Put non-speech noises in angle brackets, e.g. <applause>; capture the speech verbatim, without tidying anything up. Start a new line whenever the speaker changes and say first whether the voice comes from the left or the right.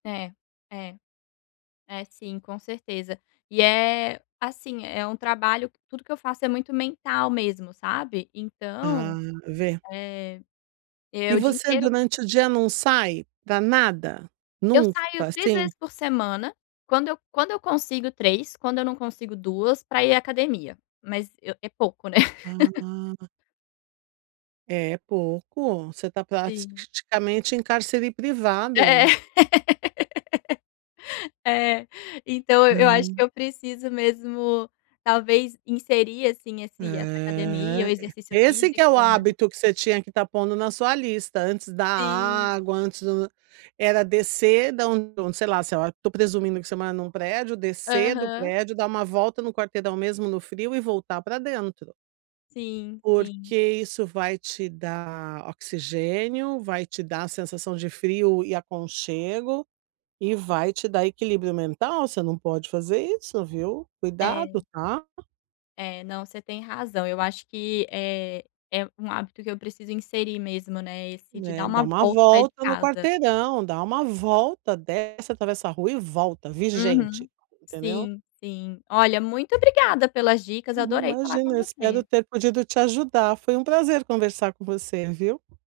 left: É. É. É, sim, com certeza. E é, assim, é um trabalho, que tudo que eu faço é muito mental mesmo, sabe. Então,
right: Ah, vê.
left: eh, é
right: E
left: o dia
right: você
left: inteiro
right: durante o dia não sai, pra nada?
left: Eu
right: Nunca,
left: saio três
right: assim?
left: vezes por semana, quando eu quando eu consigo três, quando eu não consigo duas, pra ir à academia. Mas, eu é pouco né.
right: Ah.
left: <laughs>
right: É, é pouco. Você tá prati
left: Sim.
right: praticamente em cárcere
left: É é.
right: privado.
left: <laughs> É. Então, eu acho que
right: Hum.
left: eu preciso mesmo, talvez, inserir, assim, esse essa academia, o
right: Aham.
left: exercício
right: E esse que é o
left: físico né.
right: hábito que você tinha que estar pondo na sua lista, antes da
left: Sim.
right: água, antes do era descer da onde do sei lá sei lá, tô presumindo que você mora num prédio, descer do
left: Aham.
right: prédio, dar uma volta no quarteirão, mesmo no frio e voltar pra dentro.
left: Sim, sim.
right: Porque isso vai te dar oxigênio, vai te dar a sensação de frio e aconchego, e vai te dar equilíbrio mental. Você não pode fazer isso, viu.
left: É.
right: Cuidado, tá?
left: É, não, você tem razão. Eu acho que é é um hábito que eu preciso inserir mesmo, né, esse, de
right: Né,
left: dar
right: dá
left: uma
right: uma
left: volta e sair de
right: volta no
left: casa.
right: quarteirão. Dá uma volta, desce atravessa a rua e volta. "Vi
left: Uhum.
right: gente". Entendeu?
left: Sim, sim. Olha, muito obrigada pelas dicas,
right: Uhum,
left: adorei falar
right: imagina.
left: com
right: Eu espero
left: você.
right: ter podido te ajudar. Foi um prazer conversar com você, viu.